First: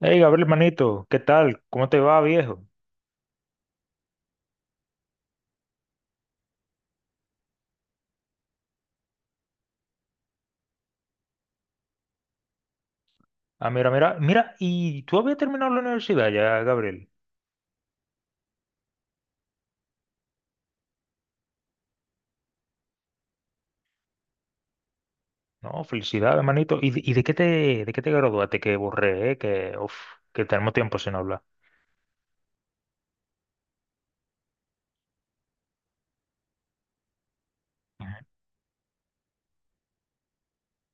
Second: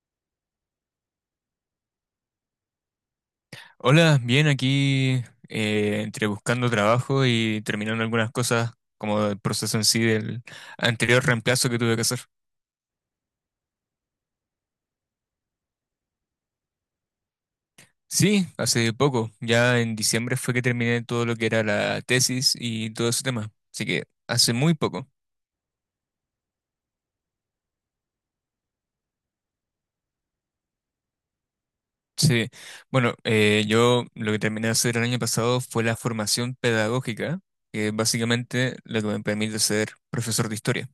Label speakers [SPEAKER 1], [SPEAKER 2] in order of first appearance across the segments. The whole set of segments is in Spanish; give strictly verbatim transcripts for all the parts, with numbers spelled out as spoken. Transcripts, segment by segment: [SPEAKER 1] Hey, Gabriel, manito, ¿qué tal? ¿Cómo te va, viejo?
[SPEAKER 2] Hola, bien, aquí, eh, entre buscando trabajo y terminando algunas cosas como el proceso en sí del anterior reemplazo que tuve que hacer.
[SPEAKER 1] Ah, mira, mira, mira, ¿y tú habías terminado la universidad ya, Gabriel?
[SPEAKER 2] Sí, hace poco, ya en diciembre fue que terminé todo lo que era la tesis y todo ese tema, así que hace muy poco.
[SPEAKER 1] No, felicidades, manito. ¿Y, de y de qué te, de qué te graduaste? Que borré, eh, que, uf, que tenemos tiempo sin hablar.
[SPEAKER 2] Sí, bueno, eh, yo lo que terminé de hacer el año pasado fue la formación pedagógica, que es
[SPEAKER 1] Ujú.
[SPEAKER 2] básicamente lo que me permite ser profesor de historia.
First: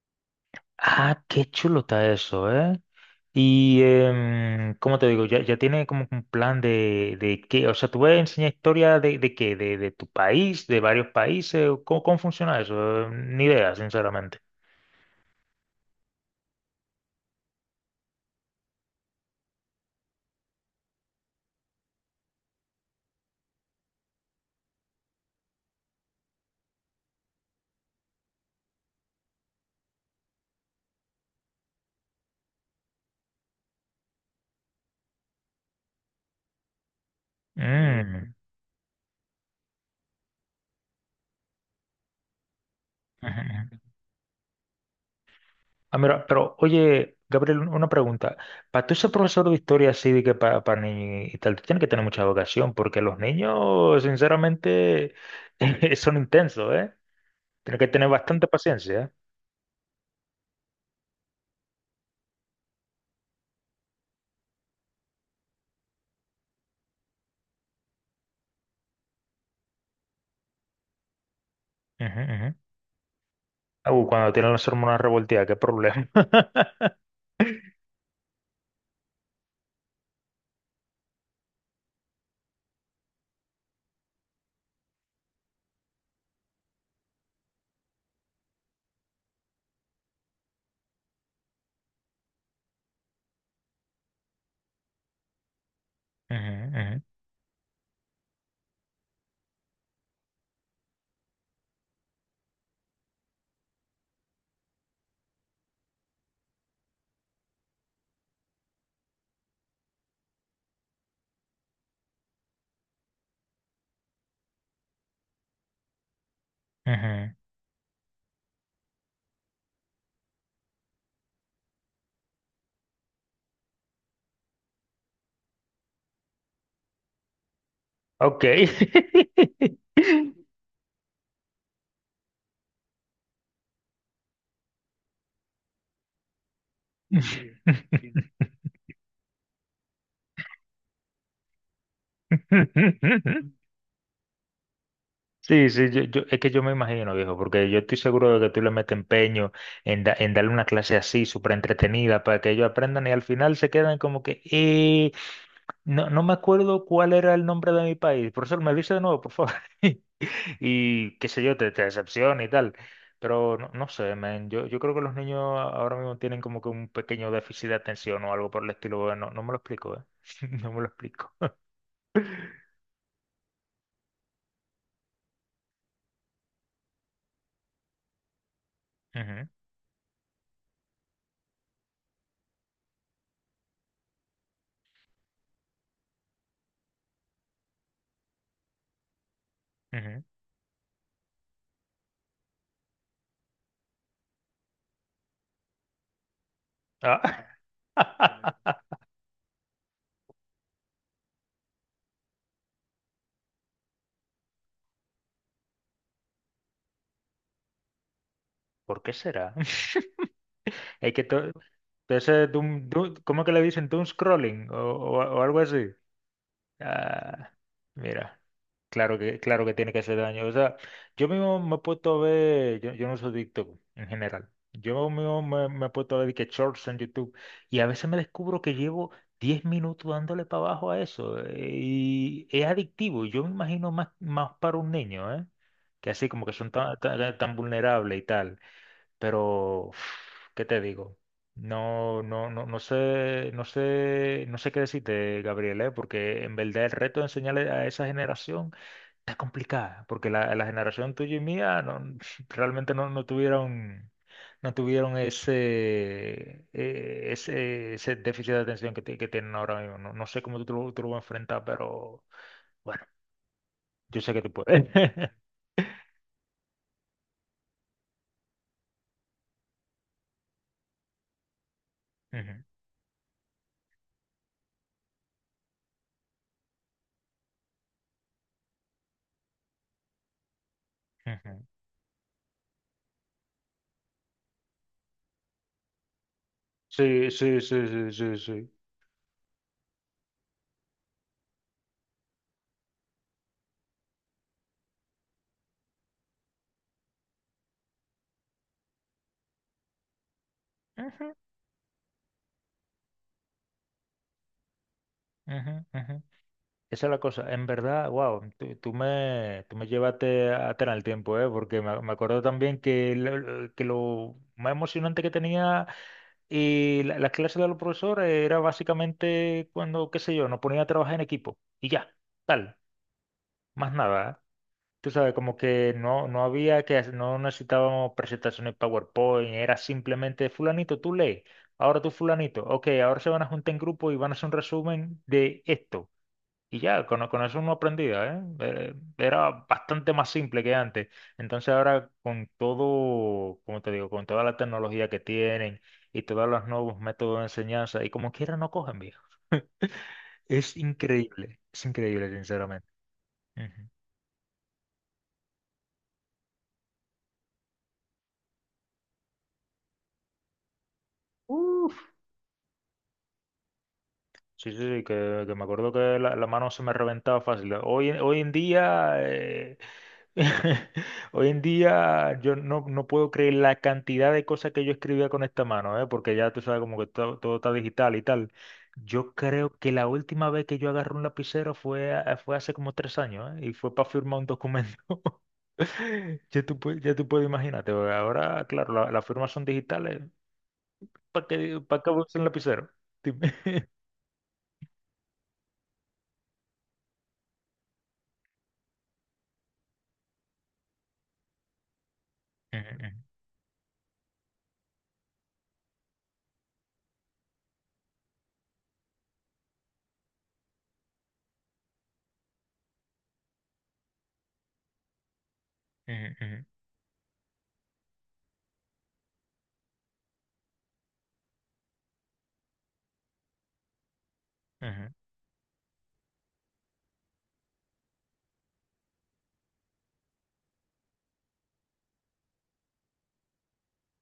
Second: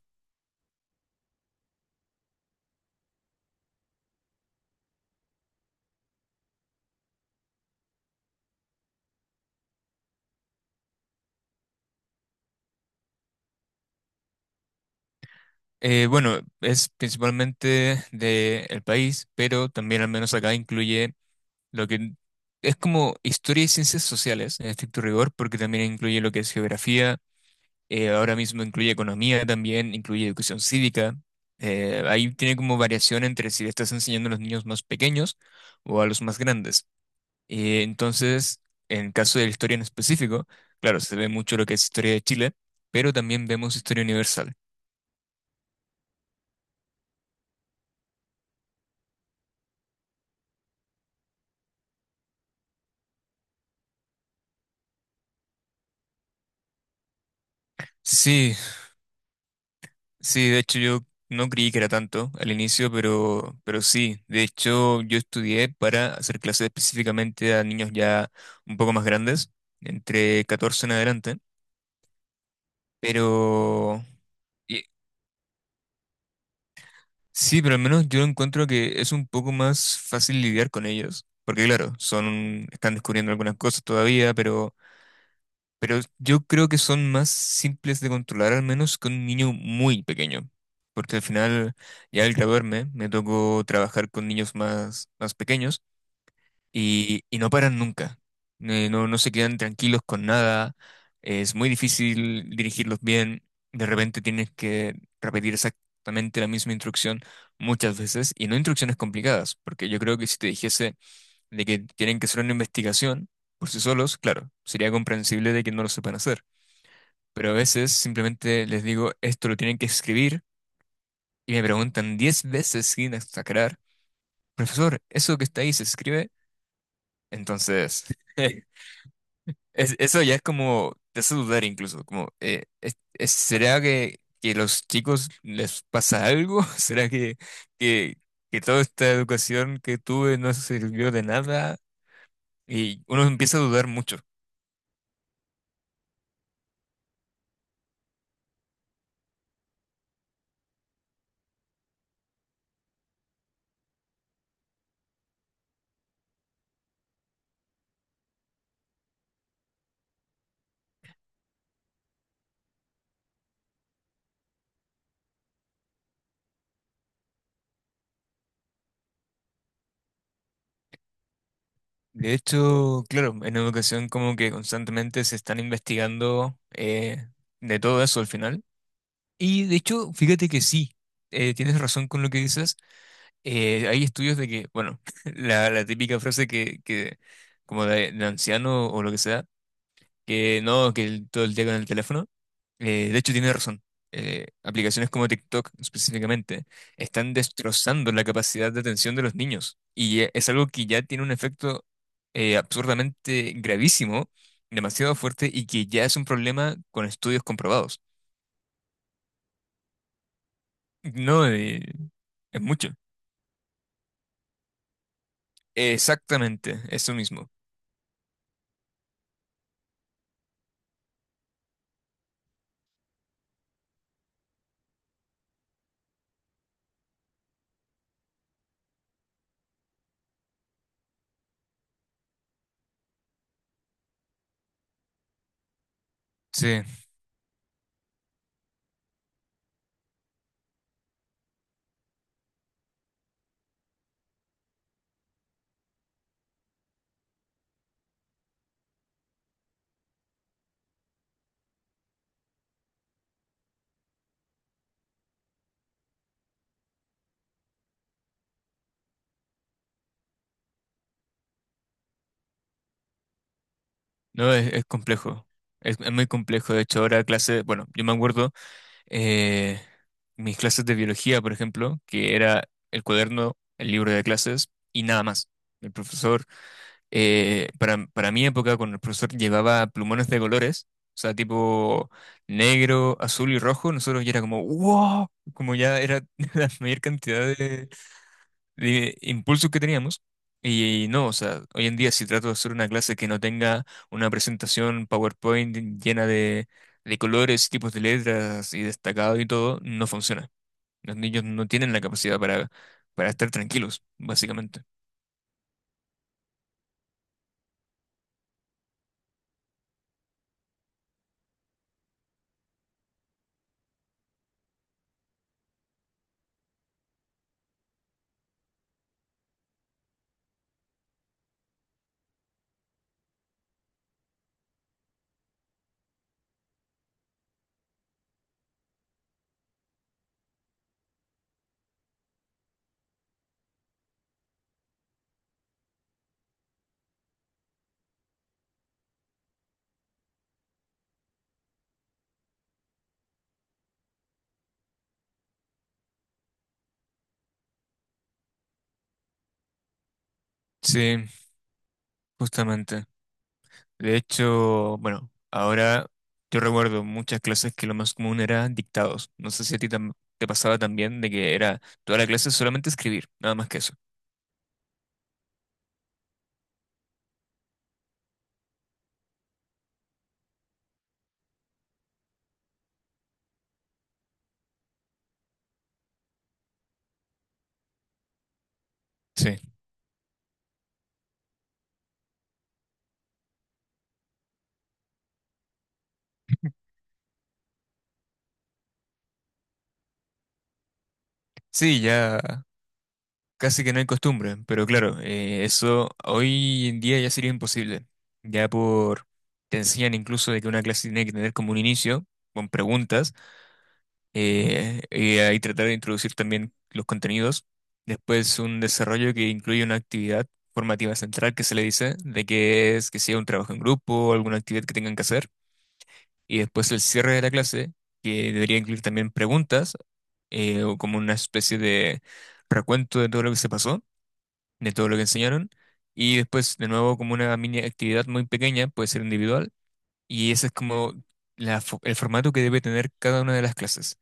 [SPEAKER 1] Ah, qué chulo está eso, ¿eh? Y, em, ¿cómo te digo? Ya, ya tiene como un plan de, de qué, o sea, ¿tú vas a enseñar historia de, de qué? ¿De, de tu país, de varios países? ¿Cómo, cómo funciona eso? Ni idea, sinceramente.
[SPEAKER 2] Eh, bueno, es principalmente del país, pero también al menos acá incluye lo que es como historia y ciencias sociales, en estricto rigor, porque también incluye lo que es geografía, eh, ahora mismo incluye economía también, incluye educación cívica. Eh, ahí tiene como variación entre si le estás enseñando a los niños más pequeños o a los más grandes. Eh,
[SPEAKER 1] Mm.
[SPEAKER 2] entonces, en caso de la historia en específico, claro, se ve mucho lo que es historia de Chile, pero
[SPEAKER 1] Ujú,
[SPEAKER 2] también vemos
[SPEAKER 1] ujú.
[SPEAKER 2] historia universal.
[SPEAKER 1] Ah, mira, pero oye, Gabriel, un- una pregunta. Para tú ser profesor de historia así de que para niños y tal, tú tienes que tener mucha vocación, porque los niños, sinceramente, son intensos, ¿eh? Tienes que tener bastante
[SPEAKER 2] Sí,
[SPEAKER 1] paciencia.
[SPEAKER 2] sí, de hecho yo no creí que era tanto al inicio, pero, pero sí. De hecho yo estudié para hacer clases específicamente a niños ya un poco más grandes, entre catorce en adelante.
[SPEAKER 1] ¿Eh? Ujú, ujú. Ah,
[SPEAKER 2] Pero
[SPEAKER 1] uh, cuando tienen las
[SPEAKER 2] y-
[SPEAKER 1] hormonas revolteadas, qué problema.
[SPEAKER 2] sí, pero al menos yo encuentro que es un poco más fácil lidiar con ellos. Porque claro, son, están descubriendo algunas cosas todavía, pero... Pero yo creo que son más simples de controlar, al menos que un niño muy pequeño. Porque al final, ya al graduarme, me tocó trabajar con niños más, más pequeños
[SPEAKER 1] Ujú, ujú,
[SPEAKER 2] y, y no paran nunca. Eh, no, no se quedan tranquilos con nada. Es muy difícil dirigirlos bien. De repente tienes que repetir exactamente la misma instrucción muchas veces y no instrucciones complicadas. Porque yo creo que si te dijese de que tienen que hacer una investigación por sí solos, claro, sería comprensible de que no lo sepan hacer,
[SPEAKER 1] ujú.
[SPEAKER 2] pero a veces simplemente les digo, esto lo tienen que escribir y me preguntan diez veces sin exagerar, profesor, ¿eso que está ahí se escribe? Entonces,
[SPEAKER 1] Ok.
[SPEAKER 2] es- eso ya es como, te hace dudar incluso, como, eh, es- es- ¿será que, que los chicos les pasa algo? ¿Será que, que, que toda esta educación que tuve no sirvió de nada? Y uno empieza a dudar mucho.
[SPEAKER 1] Sí, sí, yo, yo- es que yo me imagino, viejo, porque yo estoy seguro de que tú le metes empeño en, da- en darle una clase así, súper entretenida, para que ellos aprendan y al final se quedan como que, eh, no, no me acuerdo cuál era el nombre de mi país. Profesor, me dice de nuevo, por favor. Y qué sé yo, te, te decepciona y tal. Pero no, no sé, man, yo, yo creo que los niños ahora mismo tienen como que un pequeño déficit de atención o algo por el estilo. Bueno, no, no me lo explico, ¿eh? No me lo explico.
[SPEAKER 2] De hecho, claro, en educación como que constantemente se están investigando eh, de todo eso al final.
[SPEAKER 1] Ujú,
[SPEAKER 2] Y de hecho, fíjate que sí, eh, tienes razón con lo que dices. Eh, hay estudios de que, bueno, la, la típica frase que, que como de, de anciano o lo que sea,
[SPEAKER 1] ujú.
[SPEAKER 2] que no, que el- todo el día con el teléfono. Eh, de hecho, tiene razón. Eh, aplicaciones como TikTok específicamente están
[SPEAKER 1] Ah.
[SPEAKER 2] destrozando la capacidad de atención de los niños y eh, es algo que ya tiene un efecto eh, absurdamente gravísimo, demasiado fuerte y que ya es un problema con estudios comprobados.
[SPEAKER 1] ¿Por qué será? Es que
[SPEAKER 2] No,
[SPEAKER 1] todo.
[SPEAKER 2] eh,
[SPEAKER 1] De ese
[SPEAKER 2] es
[SPEAKER 1] doom-
[SPEAKER 2] mucho.
[SPEAKER 1] doom- ¿cómo que le dicen? Doom scrolling o, o- o algo así.
[SPEAKER 2] Exactamente, eso mismo.
[SPEAKER 1] Ah, mira, claro que, claro que tiene que hacer daño. O sea, yo mismo me he puesto a ver, yo, yo no soy adicto en general. Yo mismo me, me he puesto a ver de que shorts en YouTube y a veces me descubro que llevo diez minutos dándole para abajo a eso, eh, y es adictivo. Yo me imagino más, más para un niño, ¿eh? Que así como que son
[SPEAKER 2] Sí,
[SPEAKER 1] tan, tan, tan vulnerables y tal, pero uf, ¿qué te digo? No, no, no, no sé, no sé, no sé qué decirte, Gabriel, ¿eh? Porque en verdad el reto de enseñarle a esa generación está complicada, porque la, la generación tuya y mía no, realmente no, no tuvieron, no tuvieron ese, eh, ese, ese déficit de atención que, ti- que tienen ahora mismo. No, no sé cómo tú, te lo- tú lo vas a enfrentar, pero bueno, yo sé que tú
[SPEAKER 2] no, es, es
[SPEAKER 1] puedes.
[SPEAKER 2] complejo. Es, es muy complejo. De hecho, ahora clase, bueno, yo me acuerdo. eh, Mis clases de biología, por ejemplo, que
[SPEAKER 1] Ujú,
[SPEAKER 2] era el cuaderno, el libro de clases y nada más. El profesor, eh, para, para mi época, cuando el profesor llevaba plumones de colores, o sea,
[SPEAKER 1] ujú.
[SPEAKER 2] tipo negro, azul y rojo, nosotros ya era como, wow, como ya era la mayor
[SPEAKER 1] Sí,
[SPEAKER 2] cantidad
[SPEAKER 1] sí, sí,
[SPEAKER 2] de
[SPEAKER 1] sí, sí, sí.
[SPEAKER 2] de impulsos que teníamos. Y, no, o sea, hoy en día si trato de hacer una clase que no tenga una presentación PowerPoint llena de, de colores, tipos de letras y destacado y todo, no funciona. Los
[SPEAKER 1] Ujú,
[SPEAKER 2] niños no tienen la capacidad para, para estar tranquilos, básicamente.
[SPEAKER 1] ujú, ujú. Esa es la cosa, en verdad, wow, tú, tú me, tú me llevaste atrás en el tiempo, ¿eh? Porque me, me acuerdo también que lo, lo- que lo más emocionante que tenía y la- las clases de los profesores era básicamente cuando, qué sé yo, nos ponían a trabajar en equipo y ya, tal, más nada, ¿eh? Tú sabes, como que no, no había que, hacer- no necesitábamos presentaciones PowerPoint, era simplemente fulanito, tú lees, ahora tú fulanito, ok, ahora se van a juntar en grupo y van a hacer un resumen de esto. Y ya, con, con eso uno aprendía, ¿eh? Eh, Era bastante más simple que antes. Entonces ahora con todo, como te digo, con toda la tecnología que tienen y todos los nuevos métodos de enseñanza, y como quiera no cogen, viejo. Es
[SPEAKER 2] Sí,
[SPEAKER 1] increíble, es increíble, sinceramente.
[SPEAKER 2] justamente.
[SPEAKER 1] Ujú.
[SPEAKER 2] De hecho, bueno, ahora yo recuerdo muchas clases que lo más común era dictados. No sé si a ti tam- te pasaba también de que era
[SPEAKER 1] Uf.
[SPEAKER 2] toda la clase solamente escribir, nada más que eso.
[SPEAKER 1] Sí, sí, sí, que, que me acuerdo que la, la mano se me reventaba fácil. Hoy, hoy en día, eh, Hoy en día yo no, no puedo creer la cantidad de cosas que yo escribía con esta mano, ¿eh? Porque ya tú sabes como que todo, todo está digital y tal. Yo
[SPEAKER 2] Sí.
[SPEAKER 1] creo que la última vez que yo agarré un lapicero fue, a- fue hace como tres años, ¿eh? Y fue para firmar un documento. Ya tú, pue- ya tú puedes imaginarte, porque ahora, claro, la- las firmas son digitales. ¿Para qué,
[SPEAKER 2] Sí,
[SPEAKER 1] para qué usas un
[SPEAKER 2] ya.
[SPEAKER 1] lapicero? Dime.
[SPEAKER 2] Casi que no hay costumbre, pero claro, eh, eso hoy en día ya sería imposible. Ya por, te enseñan incluso de que una clase tiene que tener como un inicio, con
[SPEAKER 1] Ujú,
[SPEAKER 2] preguntas, eh, y ahí tratar de introducir también los contenidos. Después un desarrollo que incluye una actividad formativa central que se le dice, de que es que sea un trabajo en grupo o alguna actividad que tengan que hacer. Y
[SPEAKER 1] ujú,
[SPEAKER 2] después el cierre de la clase, que debería incluir también preguntas, eh, o como una especie de recuento de todo lo que se pasó de todo
[SPEAKER 1] ujú,
[SPEAKER 2] lo que enseñaron. Y después, de nuevo, como una mini actividad muy pequeña, puede ser individual. Y ese es como la fo- el formato que debe tener cada una de las clases.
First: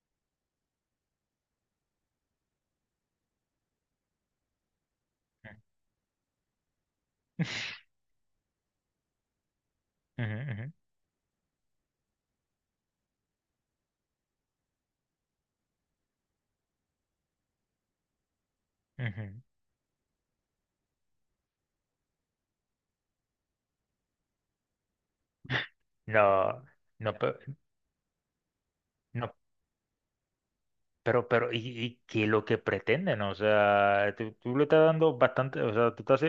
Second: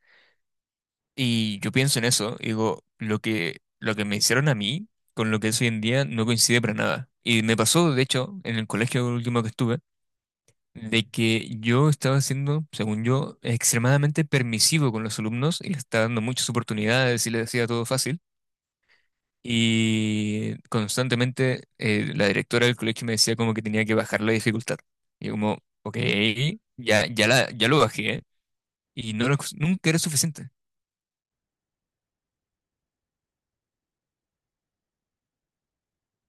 [SPEAKER 2] Y yo pienso en eso, y digo, lo que, lo que me hicieron a mí con lo que es hoy en día no coincide para nada. Y me pasó, de hecho, en el colegio último que estuve,
[SPEAKER 1] ujú, ujú,
[SPEAKER 2] de que yo estaba siendo, según yo, extremadamente permisivo con los alumnos y les estaba dando muchas oportunidades y les hacía todo fácil.
[SPEAKER 1] ujú, ujú, ujú.
[SPEAKER 2] Y constantemente eh, la directora del colegio me decía como que tenía que bajar la dificultad. Y yo como, ok,
[SPEAKER 1] No,
[SPEAKER 2] ya,
[SPEAKER 1] no,
[SPEAKER 2] ya, la,
[SPEAKER 1] pe-
[SPEAKER 2] ya lo bajé. ¿Eh? Y no
[SPEAKER 1] no,
[SPEAKER 2] lo- nunca era suficiente.
[SPEAKER 1] pero, pero, y, y qué es lo que pretenden, o sea, tú, tú le estás dando bastante, o sea, tú estás, eh,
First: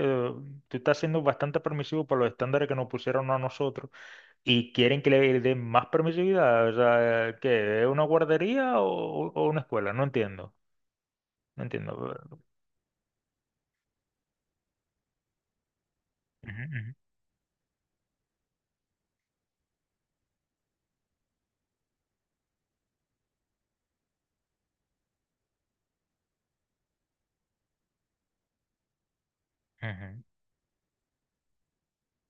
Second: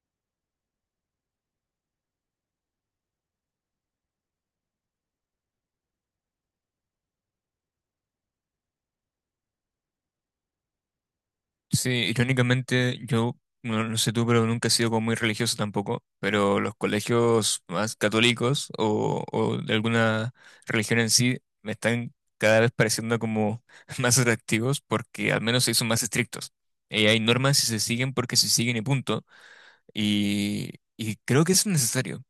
[SPEAKER 1] tú estás siendo bastante permisivo para los estándares que nos pusieron a nosotros y quieren que le den más permisividad, o sea, ¿qué? ¿Es una guardería o, o una escuela? No entiendo, no
[SPEAKER 2] Sí,
[SPEAKER 1] entiendo.
[SPEAKER 2] irónicamente yo, no, no sé tú, pero nunca he sido como muy religioso tampoco. Pero
[SPEAKER 1] Ujú,
[SPEAKER 2] los
[SPEAKER 1] ujú,
[SPEAKER 2] colegios más católicos o, o de alguna religión en sí me están cada vez pareciendo como más atractivos porque al menos se son más estrictos. Eh, hay normas y se siguen porque se siguen y punto.
[SPEAKER 1] ujú.
[SPEAKER 2] Y, y creo que es necesario.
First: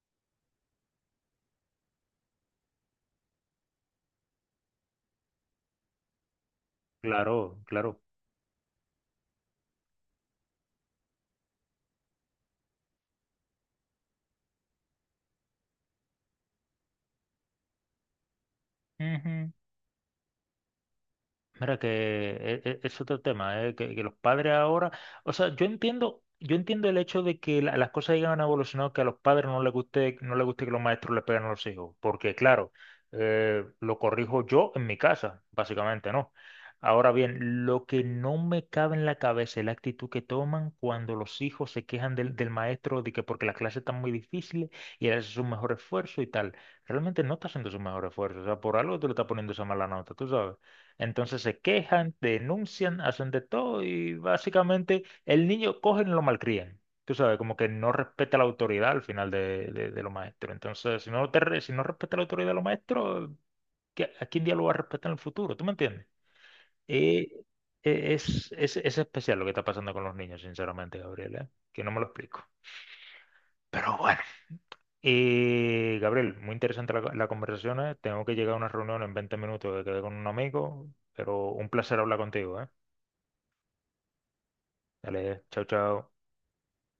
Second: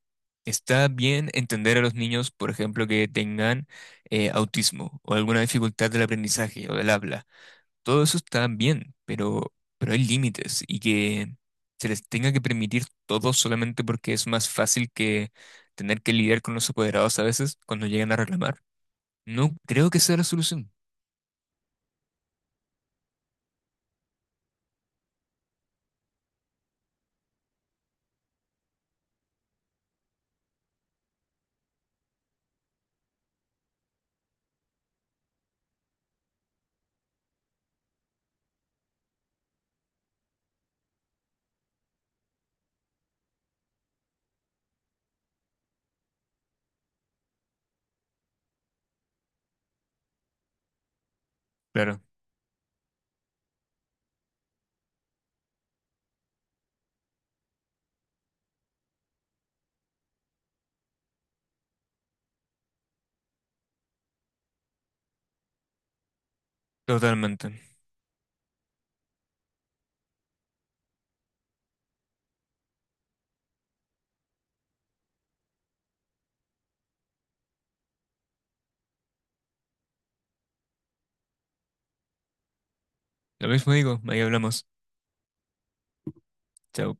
[SPEAKER 2] Está bien entender a los niños, por ejemplo, que tengan eh, autismo o alguna dificultad del aprendizaje o del habla.
[SPEAKER 1] Claro, claro.
[SPEAKER 2] Todo eso está bien, pero, pero hay límites y que se les tenga que permitir todo solamente porque es más fácil que tener que lidiar con los apoderados a veces cuando llegan a reclamar. No creo que sea la solución.
[SPEAKER 1] Mira que e- e- es, otro tema, ¿eh? Que, que los padres ahora, o sea, yo entiendo, yo entiendo el hecho de que la- las cosas hayan evolucionado, que a los padres no les guste, no les guste que los maestros le peguen a los hijos, porque claro, eh, lo corrijo yo en mi casa, básicamente, ¿no? Ahora bien, lo que no me cabe en la cabeza es la actitud que toman cuando los hijos se quejan del, del maestro de que porque las clases están muy difíciles y él hace su mejor esfuerzo y tal. Realmente no está haciendo su mejor esfuerzo, o sea, por algo te lo está poniendo esa mala nota, tú sabes. Entonces se
[SPEAKER 2] Claro,
[SPEAKER 1] quejan, denuncian, hacen de todo y básicamente el niño cogen y lo malcrían. Tú sabes, como que no respeta la autoridad al final de, de- de los maestros. Entonces, si no, te re- si no respeta la autoridad de los maestros, ¿qué- ¿a quién día lo va a respetar en el futuro? ¿Tú me entiendes? Eh,
[SPEAKER 2] totalmente.
[SPEAKER 1] eh, es, es, es especial lo que está pasando con los niños, sinceramente, Gabriel, ¿eh? Que no me lo explico. Pero bueno. Eh, Gabriel, muy interesante la, la conversación, ¿eh? Tengo que llegar a una reunión en veinte minutos que quedé con un amigo, pero un placer hablar contigo, ¿eh?
[SPEAKER 2] Lo mismo digo, ahí hablamos.
[SPEAKER 1] Dale, chao, chao.
[SPEAKER 2] Chao.